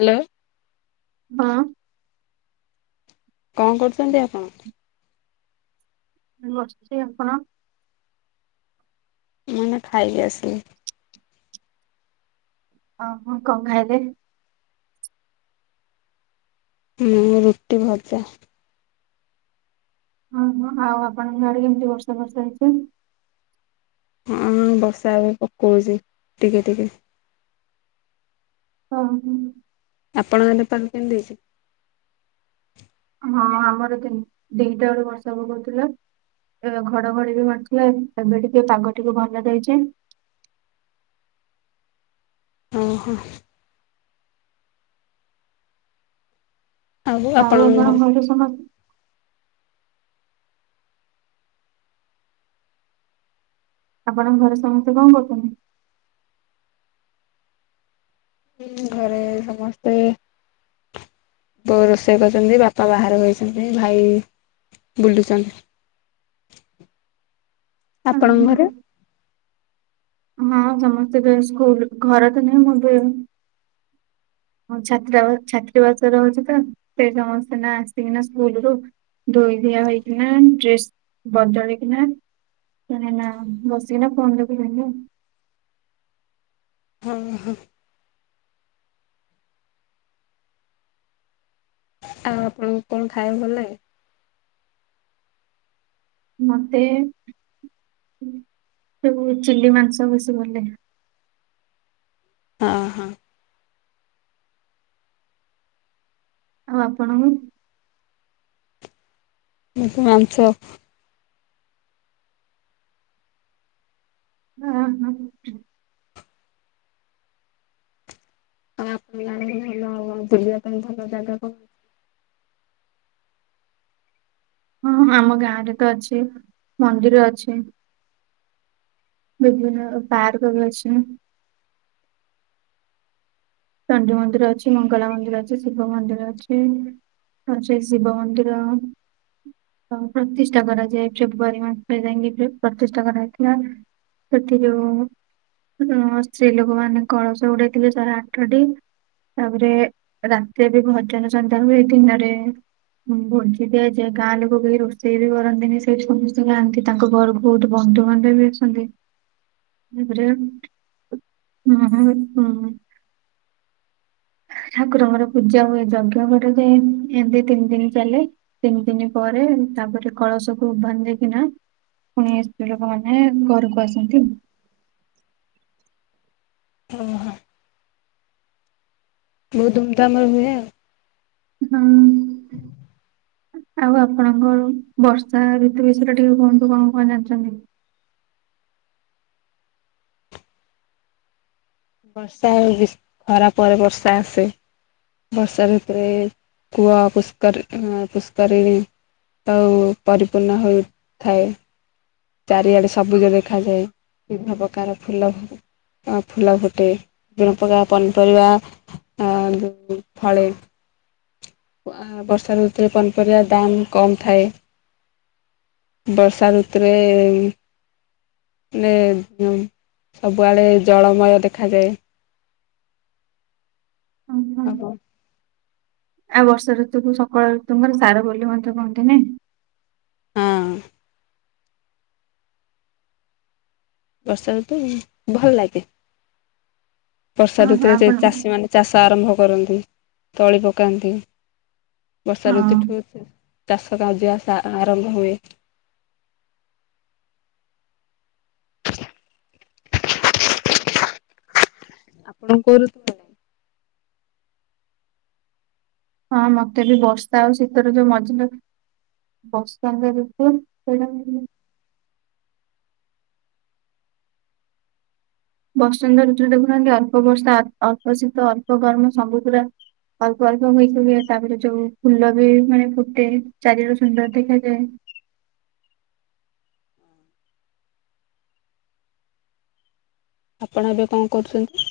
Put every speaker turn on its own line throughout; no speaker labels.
Hello.
ହଁ।
କଁ କରୁଚନ୍ତି ଆପଣ?
ବସ୍ଚି। ଆପଣ
ମାନେ ଖାଇକି ଆସିଲି।
ଓ ହୋ କଁ ଖାଇଲେ?
ମୁଁ ରୁଟି ଭଜା।
ଓ ହୋ ଆଉ ଆପଣଙ୍କ ଆଡ଼େ କେମିତି ବର୍ଷା ଫର୍ଷା ହେଇଛି।
ହଁ ବର୍ଷା ପକଉଛି ଟିକେ ଟିକେ।
ହଁ ହଁ।
ଆପଣଙ୍କ ପାଗ କେମିତି ଅଛି?
ହଁ ଆମର ଦିଟା ବେଳୁ ବର୍ଷା ପକଉଥିଲା। ଘଡଘଡି ବି ମାରିଥିଲେ ଏବେ ଟିକେ ପାଗ ତିକ ଭଲ ଦେଇଛେ।
ଓହୋ।
ଆଉ ଆପଣ ଘରେ ସମସ୍ତ ଆପଣଙ୍କ ଘରେ ସମସ୍ତେ କଣ କରୁଛନ୍ତି?
ହୁଁ ଘରେ ସମସ୍ତେ ବୋ ରୋଷେଇ କରିଛନ୍ତି ବାପା ବାହାର ହୋଇଛନ୍ତି ଭାଇ ବୁଲୁଛନ୍ତି।
[unintelligible] ଅହଁ,
ଆପଣଙ୍କର ଘରେ?
ହଁ ସମସ୍ତେ ବି ସ୍କୁଲ ଘରେ ତ ନହି ମୁଁ ବି। ହଁ ଛାତା ଛାତ୍ରୀବାସ ରହୁଛି ତ। ସେ ସମସ୍ତେ ନା ଆସିକିନା ସ୍କୁଲରୁୁ ଧୋଇ ଦିଆ ହେଇକି ନା ଡ୍ରେସ ବଦଳେଇକନା। କ ନା ବସିକିନା ଫୋନ ଦେଖୁଥିଲୁ।
ହଁ ହଁ। ଆଉ ଆପଣଙ୍କୁ କଣ ଖାଇବାକୁ ଲାଗେ?
ମତେ ଯୋଉ ଚିଲି ମାଂସ ବେଶି ଗଲେ।
ହଁ ହଁ।
ଆଉ ଆପଣଙ୍କୁ?
ମୋତେ ମାସଂ
ହଁ ହଁ।
କ ଭଲ ଆଉ ବୁଲିବା ପାଇଁ ଭଲ ଜାଗା କହୁ
ହଁ ଆମ ଗାଁ ରେ ତ ଅଛି ମନ୍ଦିର ଅଛି। ବି ପାର୍ କ ବ ଅଛି। ଚଣ୍ଡ ମନ୍ଦିର ଅଛି ମଙ୍ଗଳା ମନ୍ଦିର ଅଛି ଶିବ ମନ୍ଦିର ଅଛି। ଆଛି ଶିବ ମନ୍ଦିର। ପ୍ରତିଷ୍ଠା କରାଯାଏ ଫେବୃଆାରୀ ମାସ ପରେ ଯାଇକି ପ୍ରତିଷ୍ଠା କରାଯାଇଥିବା। ସେଠି ଯୋଉ ଅ ସ୍ତ୍ରୀ ଲୋକମାନେ କଳସ ଉଡେଇଥିଲେ ଶହେ ଆଠଟି ତାପରେ ରାତିରେ ବି ଭଜନ ସନ୍ତାନ ହୁଏ ଦିନରେ ହଁ ଭୋଜି ଦିଆଯାଏ ଗାଁ ଲୋକ କେହି ରୋଷେଇ ବି କରନ୍ତିନି ସେଇଠି ସମସ୍ତେ ଖାଆନ୍ତି। ତାଙ୍କ ଘର ବହୁତ ବନ୍ଧୁବାନ୍ଧବ ବି ଅଛନ୍ତି। ତାପରେ ହଁ ହୁଁ। ଠାକୁରଙ୍କର ପୂଜା ହୁଏ ଯଜ୍ଞ କରାଯାଏ ଏମିତି ତିନି ଦିନ ଚାଲେ। ତିନି ଦିନି ପରେ ତାପରେ କଳସକୁ ବାନ୍ଧେଇିକିନା। ପୁଣି ସ୍ତ୍ରୀ ଲୋକମାନେ ଘରକୁ ଆସନ୍ତି।
ଓହୋ। ବହୁତ ଧୁମଧାମରେ ହୁଏ ଆଉ।
ହଁ। ଆଉ ଆପଣଙ୍କର ବର୍ଷା ଋତୁ ବିଷୟରେ ଟିକେ କୁହନ୍ତୁ କଣ କଣ ଜାଣିଚନ୍ତି?
ବର୍ଷା ହେଉଚି ଖରା ପରେ ବର୍ଷା ଆସେ। ବର୍ଷା ଋତୁରେ କୁଅ ପୁଷ୍କରି ପୁଷ୍କରିଣୀ ତଉ ପରିପୂର୍ଣ୍ଣ ହୋଇ ଥାଏ। ଚାରିଆଡେ ସବୁଜ ଦେଖାଯାଏ ବିଭିନ୍ନ ପ୍ରକାର ଫୁଲ ଫୁଲ ଫୁଟେ ଵିପୁଳ ପନିପରିବା ଫଳେ। ବର୍ଷା ଋତୁରେ ପନପରିବା ଦାମ୍ କମ୍ ଥାଏ। ବର୍ଷା ଋତୁରେ ଏ ହେଲେ ସବୁଆଡ଼େ ଜଳମୟ ଦେଖାଯାଏ।
ହଁ ମ୍।
[inaudible]
ଆଉ ବର୍ଷା ଋତୁକୁ ସକଳ ଋତୁରଙ୍କ ସାର ବୋଲି ମଧ୍ୟ କହନ୍ତି ନେହିଁ।
ହଁ। ବର୍ଷା ଋତୁ ଭଲ ଲାଗେ ବର୍ଷା
ହଁ
ଋତୁରେ
ଆପଣ
ଯୋଉ ଚାଷୀ ମାନେ ଚାଷ ଆରମ୍ଭ କରନ୍ତି ତଳି ପକାନ୍ତି। ବର୍ଷା ଋତୁ
ହଁ
ଠୁ ଚାଷ କାର୍ଯ ଆରମ୍ଭ ହୁଏ। ଆପଣ କୋଉ ଋତୁ ଲାଗେ?
ହଁ ମତେ ବି ବର୍ଷା ଆଉ ଶୀତଋତୁ ମଝିରେ ବର୍ସନ୍ତ ଋତୁ ସେଇଟା ଭଲଲାଗେ। ବର୍ସନ୍ତ ଋତରେ ଦେଖୁନାହାନ୍ତି ଅଳ୍ପ ବର୍ଷା ଅଳ୍ପ ଶୀତ ଅଳ୍ପ ଗରମ ସବୁପୁରା ଅଳ୍ପ ଅଳ୍ପହୁଇକିହୁଏ ତାପରେ ଯୋଉ ଫୁଲ ବି ମାନେ ଫୁଟେ ଚାରିଆଡେ ସୁନ୍ଦର ଦେଖାଯାଏ।
ଆପଣ ଏବେ କଣ କରୁଛନ୍ତି?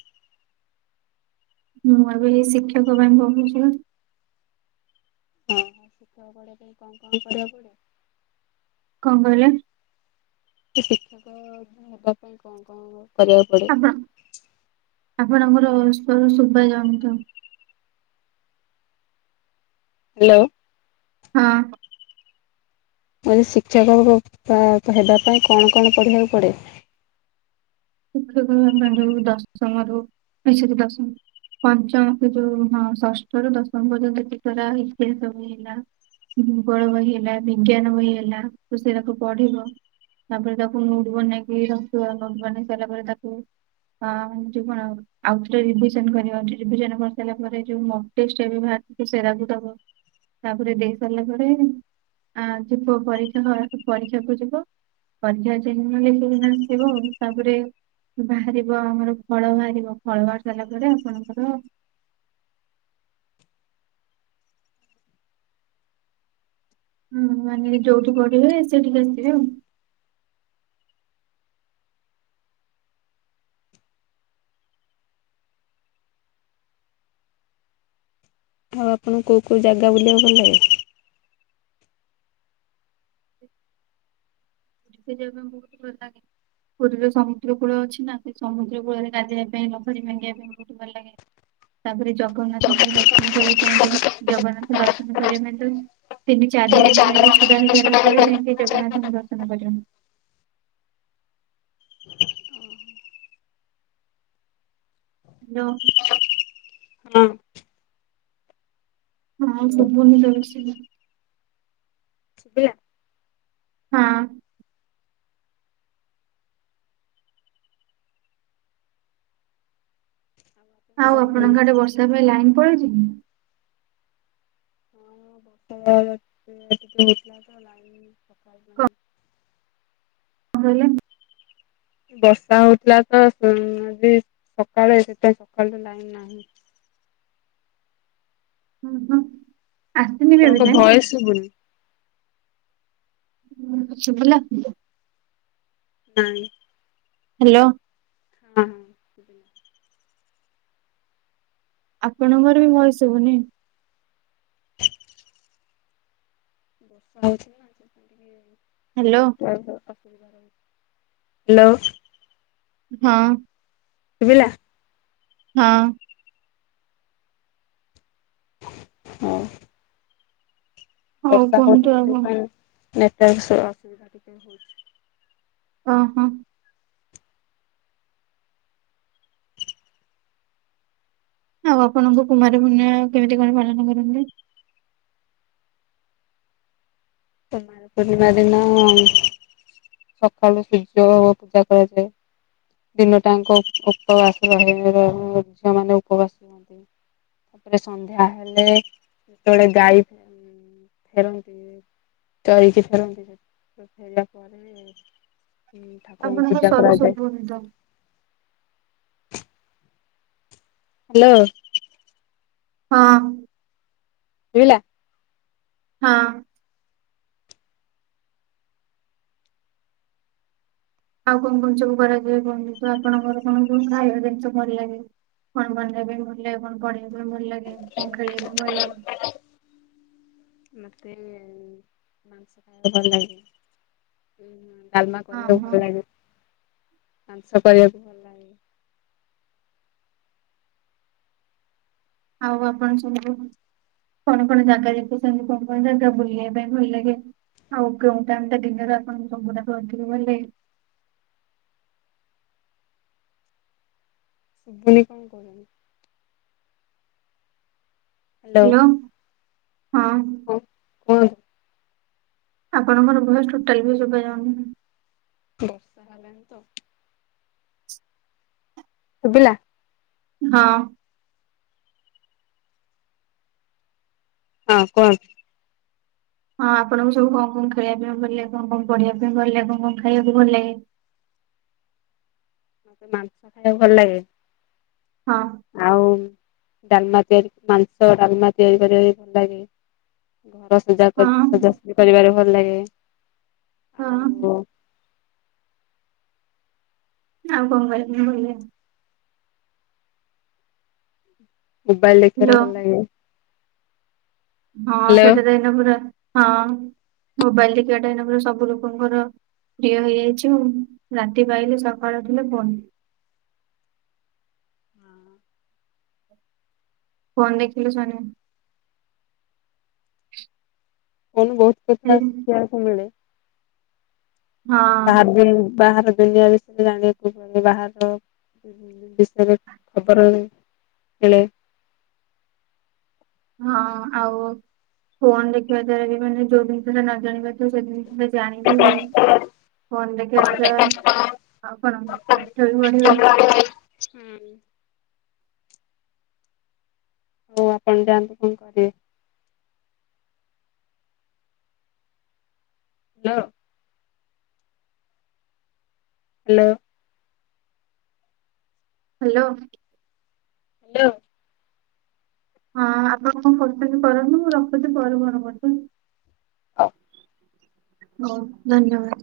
ମୁଁ ଏବେ ଏଇ ଶିକ୍ଷକ ପାଇଁ ପଡ଼ୁଚି।
ଶିକ୍ଷକ ପଢିବା ପାଇଁ କଣ କଣ କରିବାକୁ ପଡିବ?
କଣ କହିଲେ?
କି ଶିକ୍ଷକ ହେବା ପାଇଁ କଣ କଣ କରିବାକୁ ପଡିବ?
ବା ଆପଣଙ୍କର ସ୍ୱରଶୁପରେ ରହନ୍ତୁ।
ହାଲୋ।
ହଁ।
ଜଣେ ଶିକ୍ଷକ ହବତା ହେବା ପାଇଁ କଣ କଣ ପଢ଼ିବାକୁ ପଡ଼େ?
ଶିକ୍ଷକ ହବାପାଇଁ ଯୋଉ ଦଶମ ରୁ ନାଇ ସରି ଦଶମ ପଞ୍ଚମ ରୁ ଯୋଉ ହଁ ଷଷ୍ଠ ରୁ ଦଶମ ପର୍ଯ୍ୟନ୍ତ ହିଟ୍ରି ସବୁ ହେଲା। ଭୂଗୋଳ ବହି ହେଲା ବିଜ୍ଞାନ ବହି ହେଲା ତ ସେଇରାକୁ ପଢିବ। ତାପରେ ତାକୁ ନୋଟ ବନେଇକି ରଖିବ ନୋଟ ବନେଇ ସାରିଲା ପରେ ତାକୁ ହଁ ଟିପଣା। ଆଉଥରେ ରିଭିଜନ କରିବ ରିଭିଜନ କରିସାରିଲା ପରେ ଯୋଉ ମକ୍ ଟେଷ୍ଟେ ଏବେ ବାହାରିଛି ସେରା କୁ ଦବ। ତାପରେ ଦେଇ ସାରିଲା ପରେ ଆ ଯିବ ପରୀକ୍ଷା ପରୀକ୍ଷାକୁ ଯିବ। ପରୀକ୍ଷାରେ ସେଦିନ ଲେଖିକି ନା ଆସିବ ତା ତାପରେ ବାହାରିବ ଆମର ଫଳ ବାହାରିବ ଫଳ ବାହାରି ସାରିଲା ପରେ ଆପଣଙ୍କର ହୁଁ ମାନେ ଯୋଉଠି ପଢିବେ ସେଠିକି ଆସିବେ ଆଉ।
ଆଉ ଆପଣ କୋଉ କୋଉ ଜାଗା ବୁଲିବାକୁ ଗଲେ?
ପୁରୀକୁ ଯିବା ପାଇଁ ବହୁତ ଭଲ ଲାଗେ। ପୁରୀର ସମୁଦ୍ର କୂଳ ଅଛି ନା ସେ ସମୁଦ୍ର କୂଳରେ ଗାଧେଇବା ପାଇଁ ଲହରୀ ଭାଙ୍ଗିବା ପାଇଁ ବହୁତ ଭଲ ଲାଗେ। ତାପରେ ଜଗନ୍ନାଥଙ୍କୁ ବି ଦର୍ଶନ କରିବା ପାଇଁ ପାଇଁ ଜଗନ୍ନାଥ ଦର୍ଶନ କରିବା ପାଇଁ ତ ତିନି ଚାରି ଘଣ୍ଟା ଯାଇକି ଛିଡା ହେଇସାରିଲା ପରେ ଯାଇକି ଜଗନ୍ନାଥଙ୍କୁ ଦର୍ଶନ କରିବ। ହାଲୋ।
ହଁ
ହଁ
ହ୍ୟାଲୋ
ସବୁନି ଲୋ କିଛି।
ସୁବିଲା।
ହଁ। ଆଉ ଆପଣଙ୍କ ଆଡେ ବର୍ଷା ପାଇଁ ଲାଇନ ପଳେଇଛି କି।
[unintelligible] [inaudible]
କଣ କଇଲେ।
ବର୍ଷା ହୋଉତୁଲାତ ଉଁ ସକାଳେ ସେତ ସକାଳୁ ଲାଇନ ନାହିଁ।
ହୁଁ ହୁଁ।
ଆପଣଙ୍କ ଭୟେସ ସୁବୁନି।
ହେଲା।
ନାହିଁ।
ହାଲୋ।
ହଁ।
ଆପଣଙ୍କର ବି ଭଏସ ସୁବୁନି।
[unintelligible]
ହ୍ୟାଲୋ
ଏତ ହାଲୋ।
ହଁ।
ସୁଵିଲା।
ହଁ।
ହଁ।
ହଉ କୁହନ୍ତୁ ଆଉ କଣ?
[unintelligible]
ଅହ। ଆଉ ଆପଣଙ୍କୁ କୁମାରପୁର୍ଣିମା କେମିତି କଣ ପାଳନ କରନ୍ତି।
କୁମାର ପୂର୍ଣ୍ଣିମା ଦିନ ସକାଳୁ ସୂର୍ଯ୍ୟ ଓ ପୂଜା କରାଯାଏ। ଦିନ ଟାଙ୍କ ଉପବାସ ରହିବାରେ ଝିଅ ମାନେ ଉପବାସ ସନ୍ଧ୍ୟା ହେଲେ ଯେତେବେଳେ ଗାଈ ଫେରନ୍ତି ଚରିକି ଫେରନ୍ତି ସେ ଫେରିବା ପରେ ଠାକୁରଙ୍କୁ
ଆପଣଙ୍କ
ପୂଜା
ସରୁ
କରାଯାଏ।
ଶୁଭୁନି ତ
ହାଲୋ।
ହଁ।
ସୁଵିଲା।
ହଁ। ଆଉ କଣ କଣ ସବୁ କରାଯାଏ କୁହନ୍ତୁ ତ ଆପଣଙ୍କର କଣ କୋଉ ଖାଇବା ଜିନିଷ ଭଲ ଲାଗେ। କଣ ବନେଇ ଭଲ ଲାଗେ, କଣ ପଢେଇବା ପାଇଁ ଭଲ ଲାଗେ, କଣ ଖେଳିବା ପାଇଁ ଭଲ ଲାଗେ।
ମତେ ମାଂସ ଖାଇବାକୁ ଭଲ ଲାଗେ। ଡାଲମା
ହଁ
କରିବାକୁ
ହଁ
ଭଲ ଲାଗେ। ମାଂସ କରିବାକୁ ଭ
ଆଉ ଆପଣ ସମ ରୁ କଣ କଣ ଜାଗା ଦେଖିଚନ୍ତି, କଣ କଣ ଜାଗା ବୁଲିବା ପାଇଁ ଭଲ ଲାଗେ। ଆଉ କେଉ ଟାଇମ ଟା ଡିନ ର ଆପଣ ସବୁଠାରୁ ଅଧିକ ଭଲଲାଗେ।
[unintelligible] [inaudible]
ହାଲୋ ହଁ।
ହୋ ହୋଇ।
ଆପଣଙ୍କର ଭଏସ ଟୋଟାଲି ବି ସୁଭା ଯାଉନି।
ବର୍ଷା ହେଲାଣି ତ ଶୁବିଲା
ହଁ
ହଁ କୁହନ୍ତୁ।
ହଁ ଆପଣଙ୍କୁ ସବୁ କଣ କଣ ଖେଳିବା ପାଇଁ ଭଲ ଲାଗ? କଣ କଣ ପଢିବା ପାଇଁ ଭଲ ଲାଗେ? କଣ କଣ ଖାଇବାକୁ ଭଲ ଲାଗେ?
ମତେ ମାଂସ ଖାଇବାକୁ ଭଲ ଲାଗେ।
ହଁ
ଆଉ ଡାଲମା ତିଆରି ମାଂସ ଡାଲମା ତିଆରି କରିବା ବି ଭଲ ଲାଗେ। ଘର ସଜା କରି
ହଁ
ସଜାସଜି କରିବାରେ ଭଲ ଲାଗେ,
ହଁ
ଆଉ
ଆଉ କଣ। [unintelligible]
ମୋବାଇଲ ଦେଖାବାରେ,
ହ୍ୟାଲୋ
ଭଲ ଲାଗେ।
ହଁ
ହ୍ୟାଲୋ
ସେଟା ତ ଏଇନା ପୁରା ହଁ ମୋବାଇଲ ଦେଖିବା ଟା ଏଇନା ପରା ସବୁ ଲୋକଙ୍କର ପ୍ରିୟ ହେଇଯାଇଛୁ ରାତି ପାହିଲେ ସକାଳୁ ଉଠିଲେ ଫୋନ୍। ଫୋନ୍ ଦେଖିଲେ ଶୁଣିବୁ।
ଆଉ ବହୁତ
ହଁ
କଥା ଶିଖିବାକୁ ମିଳେ। ବାହା
ହଁ
ହେବି ବାହାର ଦୁନିଆ ରେ। [unintelligible] ଜାଣିବାକୁ ବାହାର ବିଷୟରେ ଖବର ମିଳେ। [unintelligible]
ହଁ ଆଉ ଫୋନ୍ ଦେଖିବା ଦ୍ଵାରା ଜୀବନରେ ଯୋଉ ଜିନିଷଟା ନ ଜାଣି ପାରୁଥିବ ସେ ଜିନି ଷ ଜାଣିବୁ ଫୋନ୍ ଦେଖିବା ଦ୍ଵାରା ଆଉ କଣ ପାଠ ବି ପଢି ହୁଏ।
ହୁଁ ହଉ ଆପଣ ଯାଆନ୍ତୁ କଣ କରିବେ। Hello hello.
ହାଲୋ।
ହାଲୋ
ହଁ ଆପଣ କଣ କରୁଛନ୍ତି କରନ୍ତୁ ମୁଁ ରଖୁଛି ପରେ ଫୋନ୍ କରୁଛି।
ଓ
ହଉ ଧନ୍ୟବାଦ।